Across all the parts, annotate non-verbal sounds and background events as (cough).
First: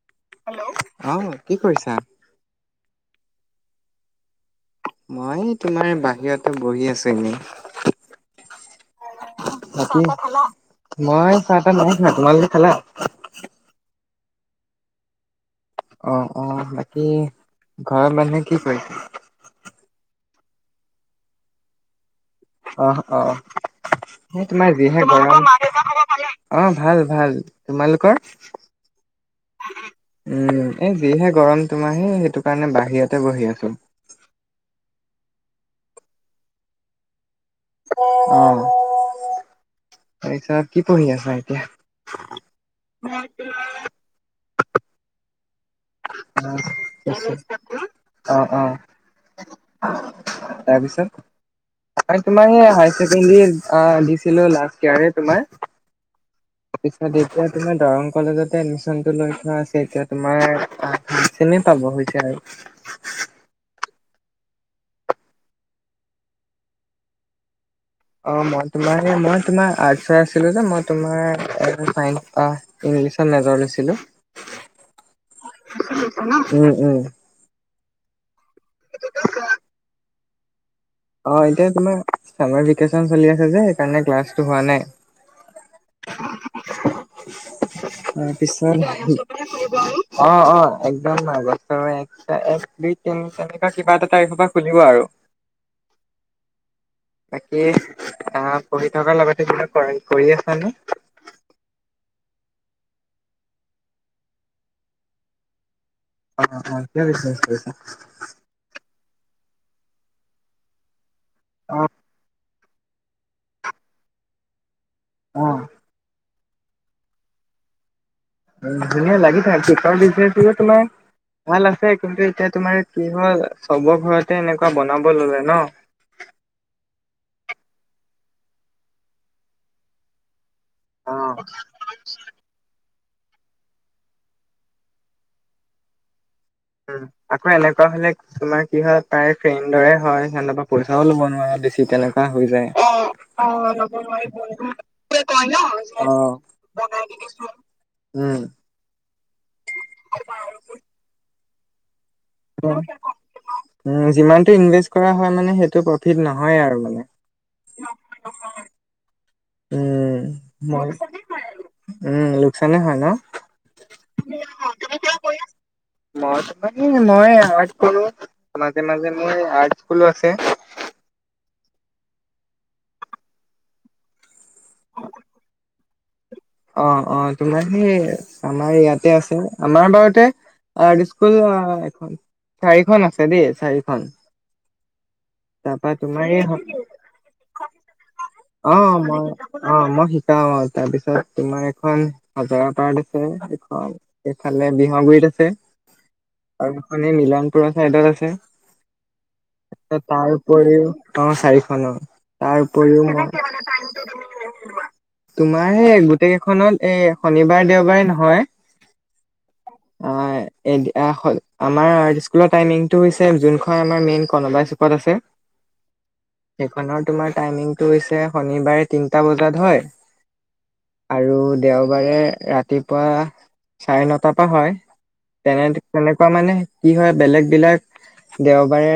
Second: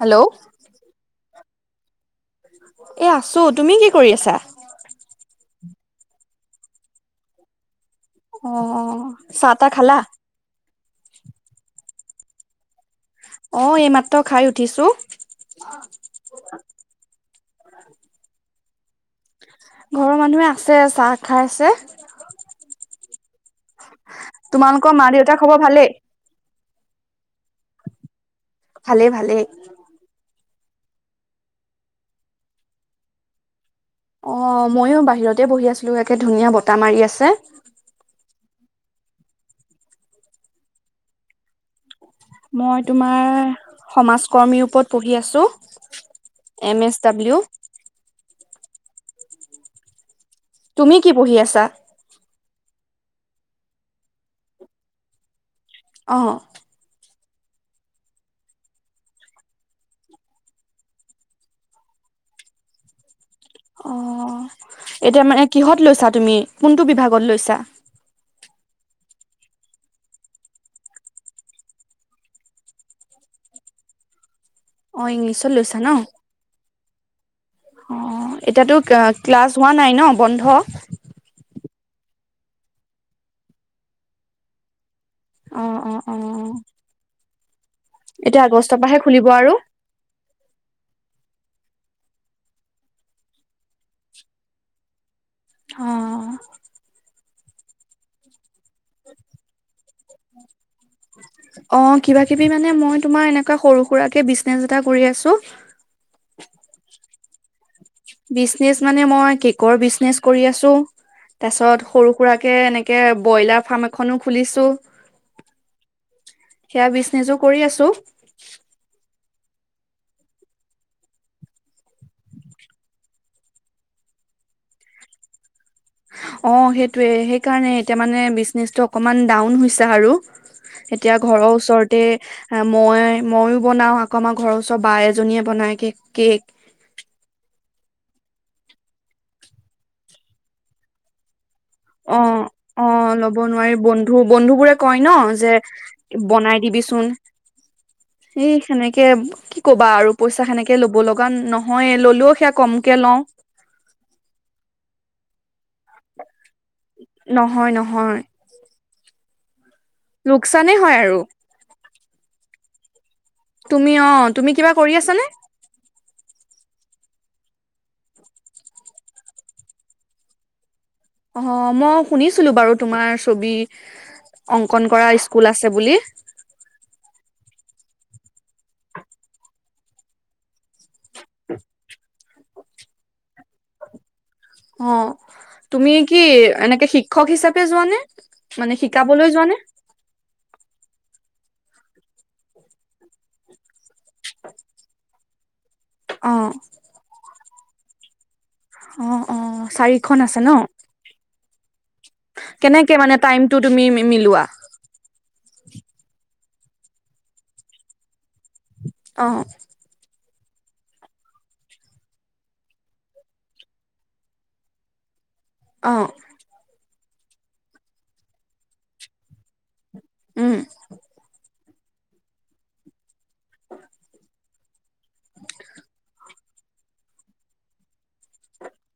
Hello hello. অ, কি কৰিছা? এ আছো। তুমি কি কৰি আছা? মই তোমাৰ এ বাহিৰতে বহি আছো এনে। অ, চাহ-তাহ খালা? মই চাহ-তাহ নাই খোৱা। তোমালোকে খালা? অ, এইমাত্ৰ খাই উঠিছো। অ-অ। বাকী ঘৰৰ মানুহে কি কৰিছে? ঘৰৰ মানুহে আছে চাহ খাই আছে। অহ, অ সেই তোমাৰ তোমালোকৰ যিহে মা গৰম, দেউতাৰ তোমালোকৰ খবৰ মা-দেউতাৰ ভালেই? খবৰ ভালে? অ, ভাল, ভাল। তোমালোকৰ? ভালেই, ভালেই। উম, এই যিহে গৰম তোমাৰ সে সেইটো কাৰণে বাহিৰতে বহি আছো। অ, ময়ো বাহিৰতে বহি আছিলো। একে ধুনীয়া বতাহ মাৰি আছে। অ, তাপিছত কি পঢ়ি আছা এতিয়া? মই তোমাৰ সমাজ কৰ্মীৰ ওপৰত পঢ়ি আছো। M S W. অ, অ, অ। তুমি কি পঢ়ি আছা? মই তোমাৰ সেইয়া হায় ছেকেণ্ডৰী আ দিছিলো লাষ্ট ইয়াৰে তোমাৰ। অ। তাৰপিছত এতিয়া তোমাৰ দৰং কলেজতে এডমিচনটো লৈ থোৱা আছে। এতিয়া তোমাৰ চিনে পাব হৈছে আৰু। অ, এতিয়া মানে কিহত লৈছা তুমি? কোনটো বিভাগত লৈছা? অ মই তোমাৰ সেই মই তোমাৰ আৰ্টচৰ আছিলো যে মই তোমাৰ (unintelligible) ইংলিছত মেজৰ লৈছিলো। অ ইংলিছত লৈছা ন? উম, উম। অ, এতিয়াটো অ ক্লাছ হোৱা নাই ন বন্ধ? অ এতিয়া তোমাৰ চামাৰ ভেকেচন চলি আছে যে সেইকাৰণে ক্লাছটো হোৱা নাই। অ-অ-অ। এতিয়া আগষ্টৰ তাৰপিছত পৰাহে খুলিব আৰু। অ-অ একদম আগষ্ট (unintelligible) চা এক, দুই, তিন, চাৰি তেনেকুৱা কিবা এটা তাৰিখৰ পৰা খুলিব আৰু। অ। বাকী আ পঢ়ি থকাৰ লগতে কিবা কৰা কৰি আছানে? অ কিবা কিবি মানে মই তোমাৰ এনেকুৱা সৰু সুৰাকে বিজনেছ এটা কৰি আছো। অ হয়, কিহৰ বিজনেছ কৰিছা? বিজনেছ মানে মই কেকৰ বিজনেছ কৰি আছো। তাৰ অ পিছত সৰু-সুৰা কে এনেকে ব্ৰইলাৰ ফাৰ্ম এখনো খুলিছো। অহ। সেয়া বিজনেছো কৰি আছো। উ ধুনীয়া লাগি থাকা। কেকৰ বিজনেজটোহে তোমাৰ ভাল আছে কিন্তু এতিয়া তোমাৰ কি হ'ল চবৰ ঘৰতে এনেকুৱা বনাব ললে ন। অ সেইটোৱে সেইকাৰণে এতিয়া মানে বিজনেচটো অকমান ডাউন হৈছে আৰু। এতিয়া ঘৰৰ উম ওচৰত তে মই মইও বনাও আকৌ আমাৰ ঘৰৰ ওচৰৰ বা এজনীয়ে বনাই কে কেক। উম আকৌ এনেকোৱা হ'লে তোমাৰ কি হয় প্ৰায় ফ্ৰেণ্ডৰে হয় সিহঁতৰ পৰা পইচাও ল'ব নোৱাৰে বেছি। ঠিক অ তেনেকোৱা হৈ যায়। অ ল'ব নোৱাৰি অ লব বন্ধু নোৱাৰি বন্ধু বোৰে কয় ন বহুতে যে কয় ন যে অ বনাই দিবিচোন বনাই দি কৰিছ অ। এই সেনেকে কি ক'বা আৰু পইচা সেনে কে ল'ব লগা নহয়ে, ল'লেও সেয়া কমকে লও। উম যিমানটো ইনভেষ্ট কৰা হয় মানে সেইটো প্ৰফিট নহয়েই আৰু মানে নহয় নহয়। উম, লোকচানে মই হয় আৰু উম লোকচানে হয় ন অ তুমি কিবা কৰি আছানে? মই তোমাৰে মই আৰ্ট কৰো মাজে মাজে মোৰ আৰ্ট স্কুলো আছে। অ মই শুনিছিলো বাৰু তোমাৰ ছবি অংকন কৰা স্কুল আছে বুলি। অ অ তোমাৰ সেই আমাৰ ইয়াতে আছে আমাৰ বাৰতে আৰ্ট স্কুল আ এখন চাৰিখন আছে দেই চাৰিখন। অ তাৰপা তুমি কি তোমাৰ এই এনেকে শিক্ষক হিচাপে যোৱানে, মানে শিকাবলৈ যোৱা নে? অ মই শি কাও অ তাৰপিছত তোমাৰ এখন হজৰা পাৰ্ট আছে এখন এইফালে বিহাগুৰিত আছে। অ। মানে মিলনপুৰৰ চাইডত আছে। অ অ চাৰি তাৰ উপৰিও অ চাৰিখন অ। কেনেকে মানে টাইমটো তুমি মি মিলোৱা? তোমাৰ সে গোটেই কেইখনত এ শনিবাৰ দেওবাৰে নহয় অ। অ এ এয়া আমাৰ আৰ্ট স্কুলৰ টাইমিংটো হৈছে যোনখন আমাৰ মেইনখন বাইছো কত আছে অ সেইখনৰ তোমাৰ টাইমিংটো হৈছে শনিবাৰে তিনিটা বজাত হয় উম আৰু দেওবাৰে ৰাতিপুৱা চাৰে নটাৰ পৰা হয়। তেনে তেনেকোৱা মানে কি হয় বেলেগ বিলাক দেওবাৰে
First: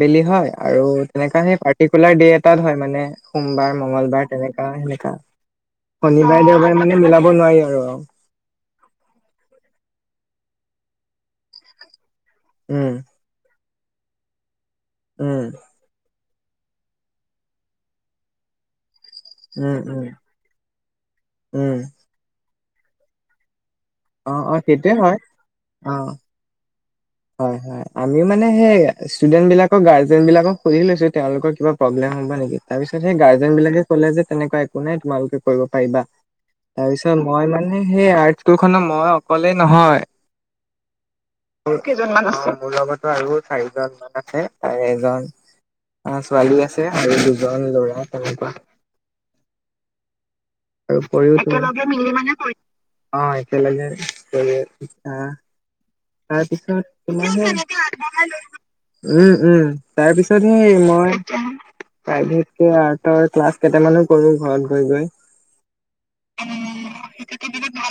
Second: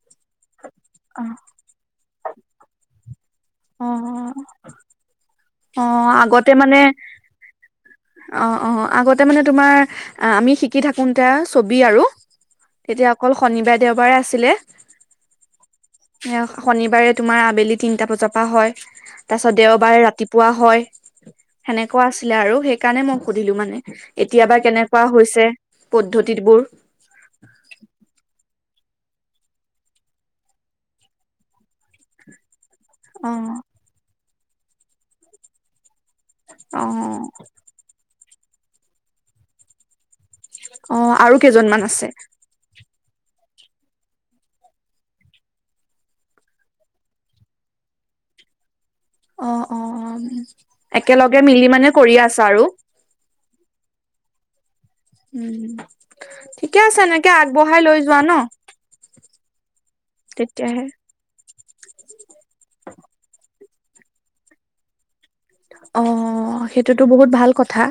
বেলি হয় আৰু অ তেনেকা সেই পাৰ্টিকুলাৰ ডে এটাত হয় মানে। সোমবাৰ অ মংগলবাৰ তেনেকা সেনেকা অ শনিবাৰে আগতে দেওবাৰে মানে মিলাব নোৱাৰি আৰু অ। অ অ আগতে মানে তোমাৰ আমি শিকি থাকোতে ছবি আৰু উম তেতিয়া অকল শনিবাৰে দেওবাৰে আছিলে। উম। সেয়া শনিবাৰে তোমাৰ আবেলি তিনিটা বজাৰ পৰা হয়। তাৰপাছত উম উম দেওবাৰে ৰাতিপুৱা হয় উম, সেনেকোৱা আছিলে আৰু সেইকাৰণে মই সুধিলো মানে। অ', অ', এতিয়াবা সেইটোৱে কেনেকোৱা হয়, হৈছে অ', পদ্ধতিবোৰ। হয় হয়। আমিও মানে সেই ষ্টুডেন্ট বিলাকক গাৰ্জেন বিলাকক সুধি লৈছো তেওঁলোকৰ কিবা প্ৰব্লেম হ'ব নেকি। তাৰপিছত সেই অ গাৰ্জেন বিলাকে কলে যে তেনেকোৱা একো নাই তোমালোকে কৰিব পাৰিবা। অ তাৰপিছত মই মানে সেই আৰ্ট স্কুলখনৰ মই অকলেই নহয়। অ আৰু কেইজন কেইজনমান আছে মোৰ লগতো আৰু চাৰিজন মান আছে তাৰে এজন অ ছোৱালী আছে আৰু দুজন ল'ৰা তেনেকোৱা। অ অ আৰু একেলগে মিলি মানে কৰি অ একেলগে (unintelligible) উম তাৰ পিছত ঠিকে আছে এনেকে কোনে হে আগবঢ়াই লৈ যোৱা ন (unintelligible) উম উম তাৰপিছত সেই তেতিয়াহে মই প্ৰাইভেটকে আৰ্টৰ ক্লাছ কেইটামানো কৰো ঘৰত গৈ গৈ অ সেইটোতো বহুত ভাল কথা।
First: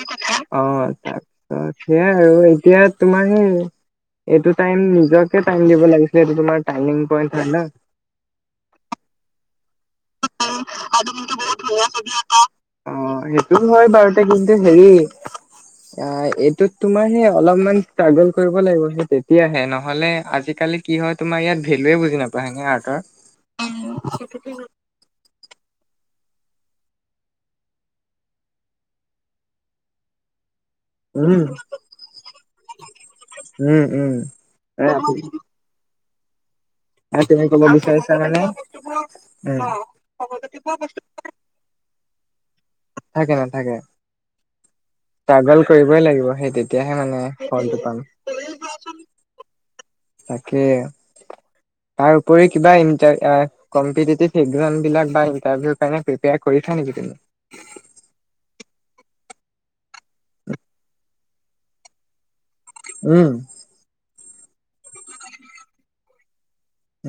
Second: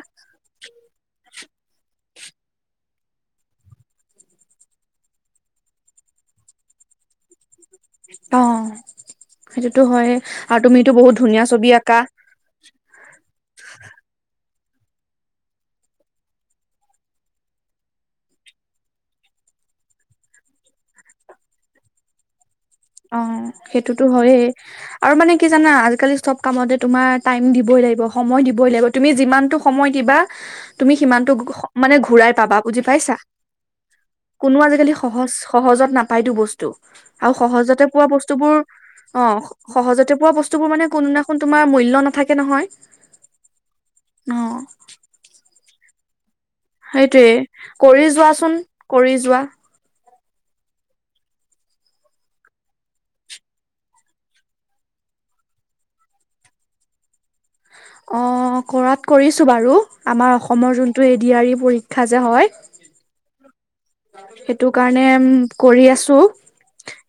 অ তাৰপিছত সেইয়াই আৰু এতিয়া তোমাৰ সেই এইটো টাইম নিজকে টাইম দিব লাগিছিল এইটো তোমাৰ টাৰ্ণিং পইন্ট হয় ন। অ সেইটোতো হয় আৰু তুমিতো বহুত ধুনীয়া ছবি আঁকা। অ সেইটো হয় বাৰুতে কিন্তু হেৰি অ এইটোত তোমাৰ সেই অলপমান ষ্ট্ৰাগল কৰিব লাগিব সেই তেতিয়াহে নহ'লে আজিকালি কি হয় তোমাৰ ইয়াত ভেলোৱে বুজি নাপায় হয়নে, আৰ্ট অ সেইটোতো হয়েই আৰু মানে কি জানা আজিকালি চব কামতে তোমাৰ টাইম দিবই লাগিব সময় দিবই লাগিব তুমি যিমানটো সময় দিবা তুমি সিমানটো উম, মানে ঘূৰাই পাবা বুজি পাইছা উম, কোনো আজিকালি উম, সহজ সহজত নাপাইতো বস্তু আৰু আও তুমি ক'ব সহজতে পোৱা বিচাৰিছা মানে উম বস্তুবোৰ অ সহজতে পোৱা বস্তুবোৰ মানে কোনোদিনাখন তোমাৰ মূল্য নাথাকে নহয় নথাকে নাথাকে অ ষ্ট্ৰাগল কৰিবই লাগিব সেইটিত সেইটোয়ে কৰি যোৱাচোন কৰি যোৱা তাকে তাৰ উপৰি কিবা ইন্টা কম্পিটেটিভ ইগ্ৰণ (unintelligible) বিলাক বা ইণ্টাৰভিউ কাৰণে প্ৰিপেয়াৰ কৰিছা নেকি তুমি অ কৰাত কৰিছোঁ বাৰু আমাৰ অসমৰ যোনটো এ ডি আৰ ই পৰীক্ষা যে হয় উম সেইটো কাৰণে কৰি আছো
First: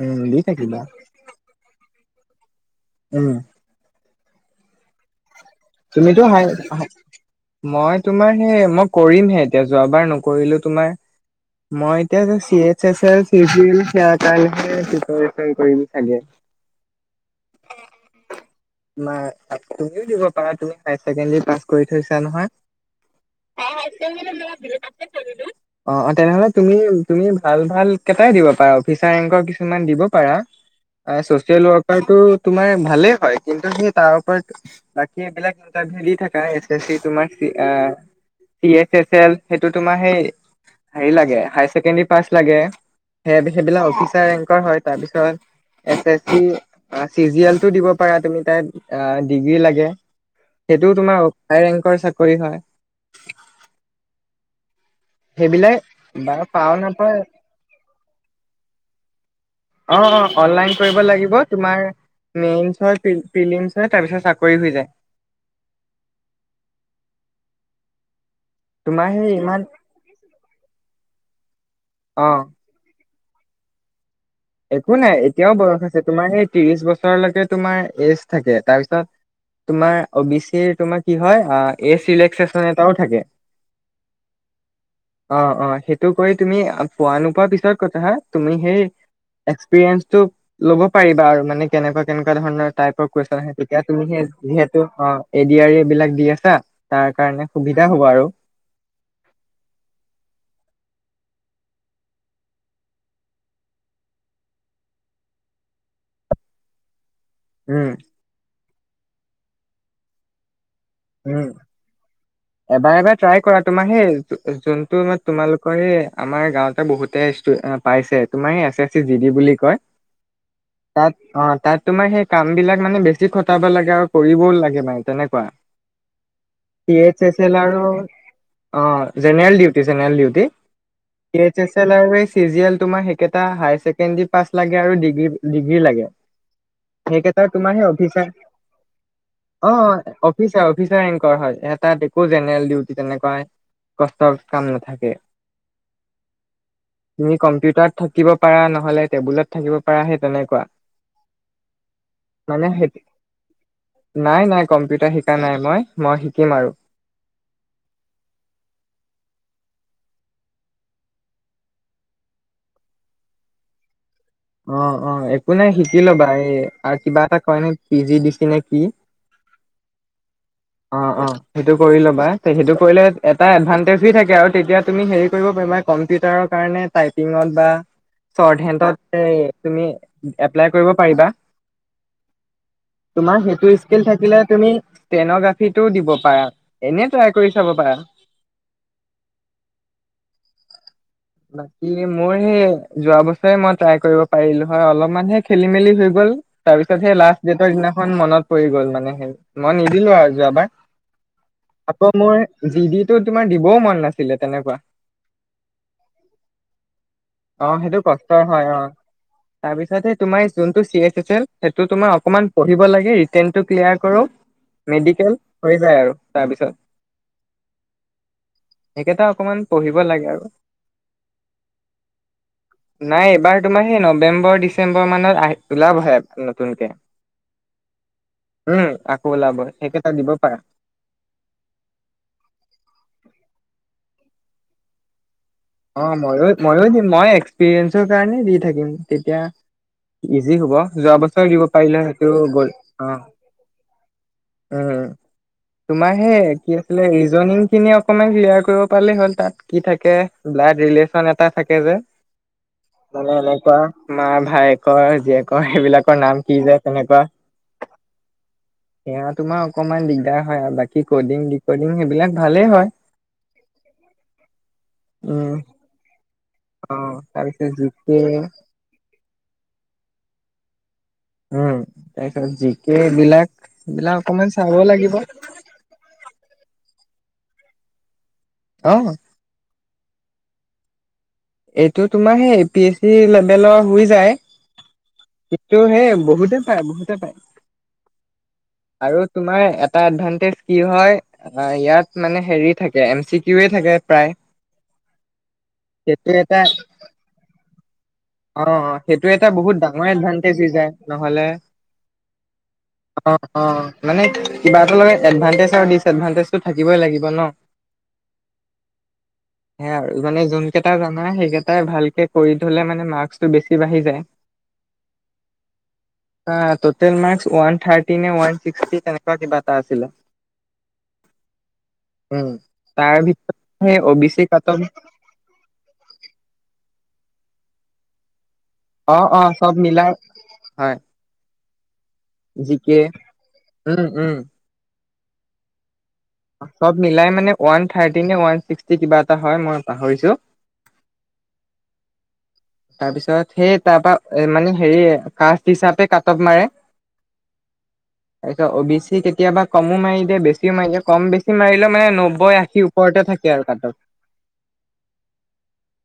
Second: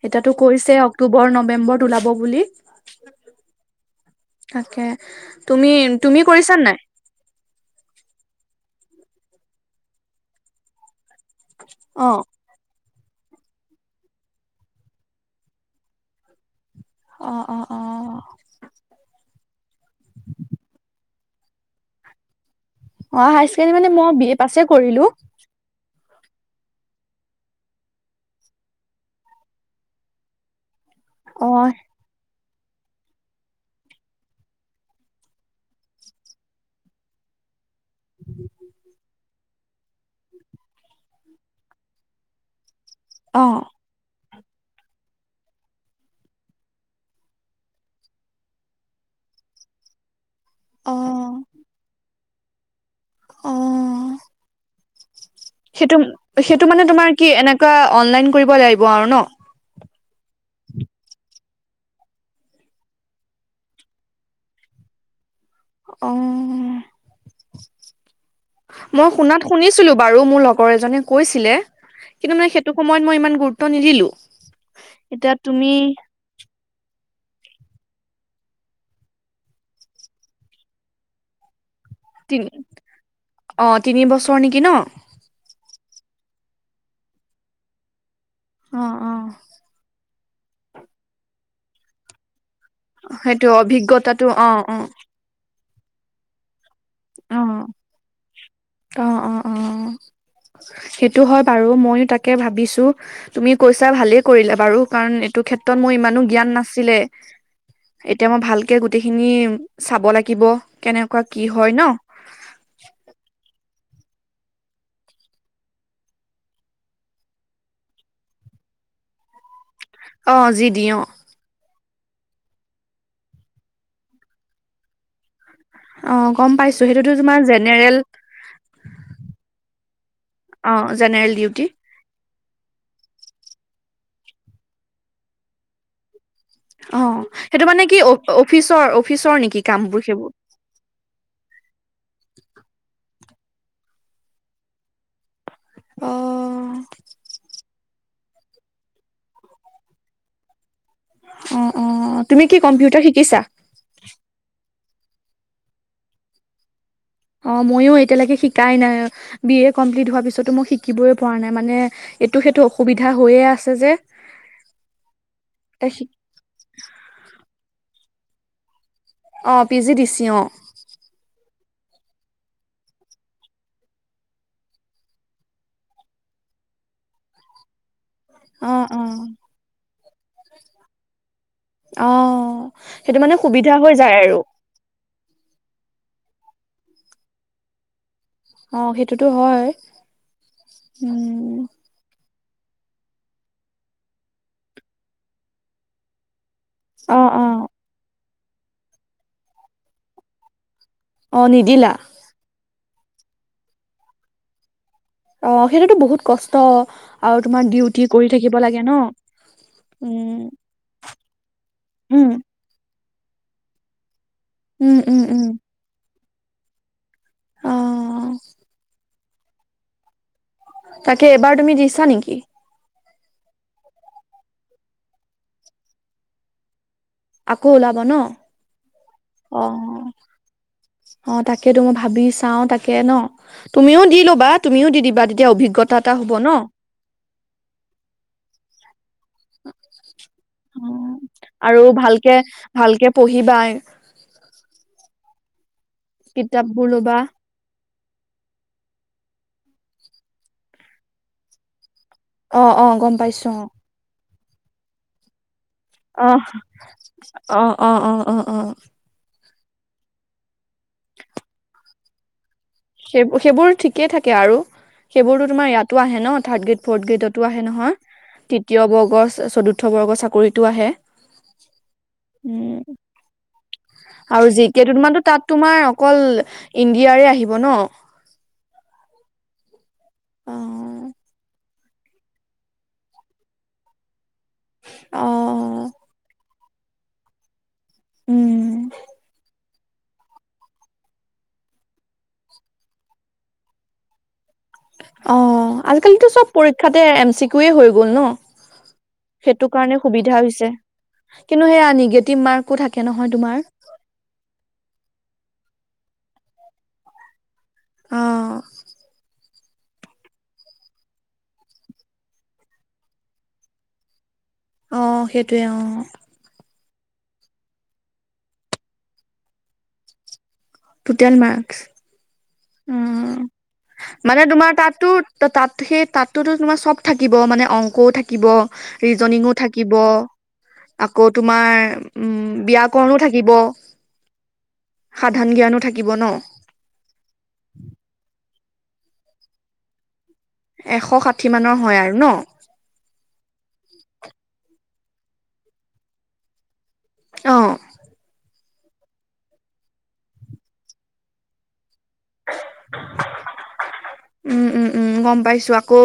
উম দি কৈছে থাকিবা অ অক্টোবৰ নৱেম্বৰত ওলাব বুলি উম তাকে তুমি তুমিতো তুমি হাই কৰিছা নাই মই তোমাৰ সেই মই কৰিমহে এতিয়া যোৱাবাৰ নকৰিলো তোমাৰ মই এতিয়া অ' যে ছিয়ে চে চেছ ইদোৱাৰিল হেয়াৰ কাৰণেহে প্ৰিপৰিছন কৰিম চাগে অ অ অ নাই তুমিও দিব পাৰা তুমি হায়াৰ ছেকেণ্ডাৰী পাছ কৰি থৈছা নহয় অ হায়াৰ চেকেণ্ডাৰী মানে মই বি এ পাছে কৰিলো অ অ তেনেহলে তুমি তুমি ভাল ভাল কেইটাই দিব পাৰা অফিচাৰ ৰেংকৰ কিছুমান দিব পাৰা চচিয়েল অ' ৱৰ্কাৰটো তোমাৰ ভালে হয় কিন্তু সেই তাৰ ওপৰত সেইবিলাক ইন্টাৰভিউ দি থাকা এচ এচ চি তোমাৰ C A, C S S L সেইটো তোমাৰ সেই হেৰি লাগে হায়াৰ ছেকেণ্ডাৰী পাছ লাগে সেই অ' সেইবিলাক অফিচাৰ ৰেংকৰ হয় তাৰপিছত S S C, C G L দিব পাৰা তুমি তাইত ডিগ্ৰী লাগে সেইটোও তোমাৰ অ' হাই ৰেংকৰ চাকৰি হয় অ সেইবিলাক সেইটো বা সেইটো পাও মানে তোমাৰ নাপাও কি এনেকুৱা অনলাইন কৰিব লাগিব আৰু ন অ অ অনলাইন কৰিব লাগিব তোমাৰ মেইস্ হয় পিলিমছ হয় তাৰপিছত চাকৰি হৈ যায় অ মই তোমাৰ সেই শুনাত ইমান শুনিছিলো বাৰু মোৰ লগৰ এজনে কৈছিলে অ কিন্তু মানে হেটো সময়ত মই ইমান গুৰুত্ব নিদিলো। একো নাই এতিয়া এতিয়াও তুমি বয়স আছে তোমাৰ এই ত্ৰিশ বছৰলৈকে তোমাৰ এজ থাকে, তাৰপিছত তোমাৰ অ বি চিৰ তোমাৰ কি হয় আ এজ তিনি চিলেকচেশ্যন এটাও থাকে। অ তিনি বছৰ নেকি ন অ অ সেইটো কৰি তুমি পোৱা নোপোৱা পিছত কথা হা‌ তুমি সেই ফেনছটো ল'ব পাৰি আৰু মানে কেনকোৱা কেনেকোৱা ধৰনৰ টাইপৰা কুৱেশন সেইটো আহে তেতিয়া তুমি অভিজ্ঞতাটো সেই অ যিহেতু অ এ ডি আৰ এইবিলাক দি আছা তাৰ কাৰণে সুবিধা হব আৰু অ অ অ সেইটো হয় বাৰু মইয়ো তাকে ভাবিছো। তুমি কৈছা ভালে কৰিলা বাৰু কাৰণ এইটো ক্ষেত্ৰত মোৰ ইমানো জ্ঞান নাছিলে। উম। এতিয়া মই ভালকে গোটেইখিনি চাব লাগিব। কেনেকুৱা কি উম। হয় ন এবাৰ এবাৰ ট্ৰাই কৰা তোমাৰ সেই যোনটো তোমালোকৰ সেই আমাৰ গাঁওঁতে বহুতে ষ্টু এ পাইছে তোমাৰ A S C G D বুলি কয় অ যি দি তাত অ তাত তোমাৰ সেই কাম বিলাক মানে বেছি খটাব লাগে আৰু কৰিবও লাগে মানে তেনেকুৱা অ গম পাইছো চি সেইটোতো এইচ এছ তোমাৰ এল আৰু জেনেৰেল অ জেনেৰেল ডউটি জেনেৰেল ডিউটি অ জেনেৰেল ডিউটি লাৰৱেজ চি জি এল তোমাৰ সেইকেইটা হাই ছেকেণ্ডী পাছ লাগে আৰু ডিগ্ৰী লাগে। অ সেইকেইটা সেইটো তোমাৰ মানে সেই কি অ অফিচাৰ অফিচৰ অফিচৰ নেকি অ কামবোৰ সেইবোৰ। অফিচাৰ অফিচাৰ ৰেংকৰ হয় তাত একো জেনেৰেল ডিউটি তেনেকুৱা কষ্ট কাম নাথাকে। অ তুমি কম্পিউটাত থাকিব পাৰা নহলে টেবুলত থাকিব পাৰা সেই তেনেকুৱা। অ অ তুমি কি মানে সেই কম্পিউটাৰ শিকিছা? নাই নাই কম্পিউটাৰ শিকা নাই মই মই শিকিম আৰু। অ মইও এতিয়ালৈকে শিকাই না- বি এ কমপ্লিট হোৱাৰ পিছতো মই শিকিবই পৰা নাই মানে এইটো সেইটো অসুবিধা হৈয়ে আছে যে। অ অ একো নাই শিকি ল'বা এই আৰু কিবা এটা কয় নি পি জি দি চি নে কি অ পি জি দি চি অ অ অ সেইটো কৰি ল'বা সেইটো কৰিলে এটা এডভানটেজি থাকে আৰু তেতিয়া তুমি হেৰি কৰিব পাৰিবা কম্পিউটাৰৰ কাৰণে টাইপিঙত বা শ্বৰ্ড অ অ হেণ্টত এ তুমি এপ্লাই কৰিব পাৰিবা। অ মানে তোমাৰ সুবিধা সেইটো হৈ স্কিল যায় আৰু থাকিলে তুমি টেনগ্ৰাফিটোও দিব পাৰা এনে ট্ৰাই কৰি চাব পাৰা। অ সেইটোতো হয়, উম। কি মোৰ সেই যোৱা বছৰে মই ট্ৰাই কৰিব পাৰিলো হয় অলপমানহে খেলি মেলি হৈ গ'ল। তাৰপিছত সেই অ অ লাষ্ট ডেটৰ দিনাখন মনত পৰি গ'ল মানে সেই মই নিদিলো আৰু যোৱাবাৰ। অ নিদিলা আকৌ মোৰ জি ডিটো তোমাৰ দিবও মন নাছিলে তেনেকুৱা। অ সেইটোতো বহুত কষ্ট আৰু তোমাৰ অ সেইটো ডিউটি কৰি কষ্টৰ থাকিব- হয় অ লাগে ন তাৰপিছত তোমাৰ উম যোনটো চি এ চে চেল সেইটো তোমাৰ উম অকমান পঢ়িব লাগে ৰিতেনটো ক্লিয়াৰ কৰক উম উম মেডিকেল উম হৈ যায় আৰু তাৰপাছত অ সেইকেইটা অকমান পঢ়িব লাগে আৰু। তাকে এবাৰ তুমি দিছা নেকি? নাই এইবাৰ তোমাৰ সেই নৱেম্বৰ ডিচেম্বৰ মানত আহি ওলাবহে নতুনকে। আকৌ ওলাব ন? উম আকৌ ওলাব অ সেইকেইটা দিব পাৰা। অ তাকেতো মই ভাবি চাও তাকে ন, তুমিও দি লবা তুমিও দি দিবা তেতিয়া অভিজ্ঞ- অ ময়ো মইয়ো দিম মই এক্সপিৰিয়েঞ্চৰ কাৰণে দি থাকিম তেতিয়া ইজি হব যোৱা বছৰ দিব আৰু পাৰিলে ভালকে সেইটো গ'ল ভালকে অহ। পঢ়িবা উম, তোমাৰ সে কিতাপ কি বোৰ আছিলে ল'বা ৰিজনিং খিনিয়ক অকনমান ক্লিয়াৰ কৰিব পালে হ'ল তাত কি থাকৈ ব্লাড ৰিলেশ্বন এটা থাকে যে। অ অ গম মানে পাইছো এনেকুৱা মা ভায়েকৰ জীয়েকৰ সেইবিলাক অহ অ অ অ অ অ সেয়া তোমাৰ অকমান দিগদাৰ হয় আৰু বাকী কডিং ডিকডিং সেইবিলাক ভালেই হয়। সেই সেইবোৰ ঠিকেই থাকে আৰু সেইবোৰতো উম তোমাৰ ইয়াতো আহে ন থাৰ্ড গ্ৰেড অ ফ'ৰ্থ গ্ৰেডতো আহে তাৰপিছত জি নহয়। কে তৃতীয় বৰ্গৰ চতুৰ্থ বৰ্গৰ চাকৰিটো আহে। উম তাৰ পিছত জি উম কে এইবিলাক এইবিলাক আৰু অকমান জি চাব কেটো লাগিব। তোমাৰতো তাত তোমাৰ অকল ইণ্ডিয়াৰে আহিব ন। অ, উম এইটো তোমাৰ সেই এ পি এছ চি লেভেলৰ হৈ যায়। অ কিন্তু সেই বহুতে পায় বহুতে পায়। উম, আৰু তোমাৰ এটা এডভানটেজ কি হয় আ, ইয়াত মানে হেৰি থাকে এম চি কিউয়ে থাকে প্ৰায়। অহ, আজিকালিতো সেইটো চব এটা পৰীক্ষাতে এম চি কিউয়ে হৈ গ'ল ন। অ অ এটা সেইটো বহুত কাৰণে ডাঙৰ সুবিধা এডভান্টেজ হৈ হৈছে যায় নহলে কিন্তু সেয়া নিগেটিভ মাৰ্কো থাকে নহয় তোমাৰ। অহ, মানে কিবা এটাৰ লগত এডভানটেজ আৰু ডিচএডভানটেজটো থাকিবই লাগিব ন। অহ, সেয়া আৰু মানে যোনকেইটা জানা সেইকেইটাই ভালকে কৰি থলে মানে মাৰ্কচ টো বেছি বাঢ়ি যায়। (inaudible) অহ, সেইটোয়ে অহ। ট'টেল মাৰ্কছ ওৱান থাৰ্টি নে ওৱান ছিক্সটি তেনেকুৱা কিবা এটা আছিলে। Total marks. উম, তাৰ ভিতৰত সেই অ বি চি কাটন, ত তাত সেই তাততো তোমাৰ চব থাকিব মানে অংকও থাকিব। অ অ ৰীজনিঙো চব থাকিব মিলাই হয় আকৌ তোমাৰ, উম, জি কে ব্যয়াকৰণো থাকিব উম উম সাধন জ্ঞানো থাকিব ন। চব মিলাই মানে ওৱান থাৰ্টি নে ওৱান ছিক্সটী কিবা এটা হয় মই পাহৰিছোঁ। এশ ষাঠি মানৰ হয় আৰু ন। তাৰপিছত সেই তাৰ পা মানে হেৰি কাষ্ট হিচাপে কাট অফ মাৰে। অ, তাৰিছত অ' বি চি কেতিয়াবা কমো মাৰি বেছিও মাৰি দিয়ে কম বেছি মাৰিলে মানে নব্বৈ আ শি ওপৰতে থাকে আৰু কাট অফ। উম-উম -উম -গম পাইছো আকৌ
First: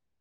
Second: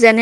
যেনে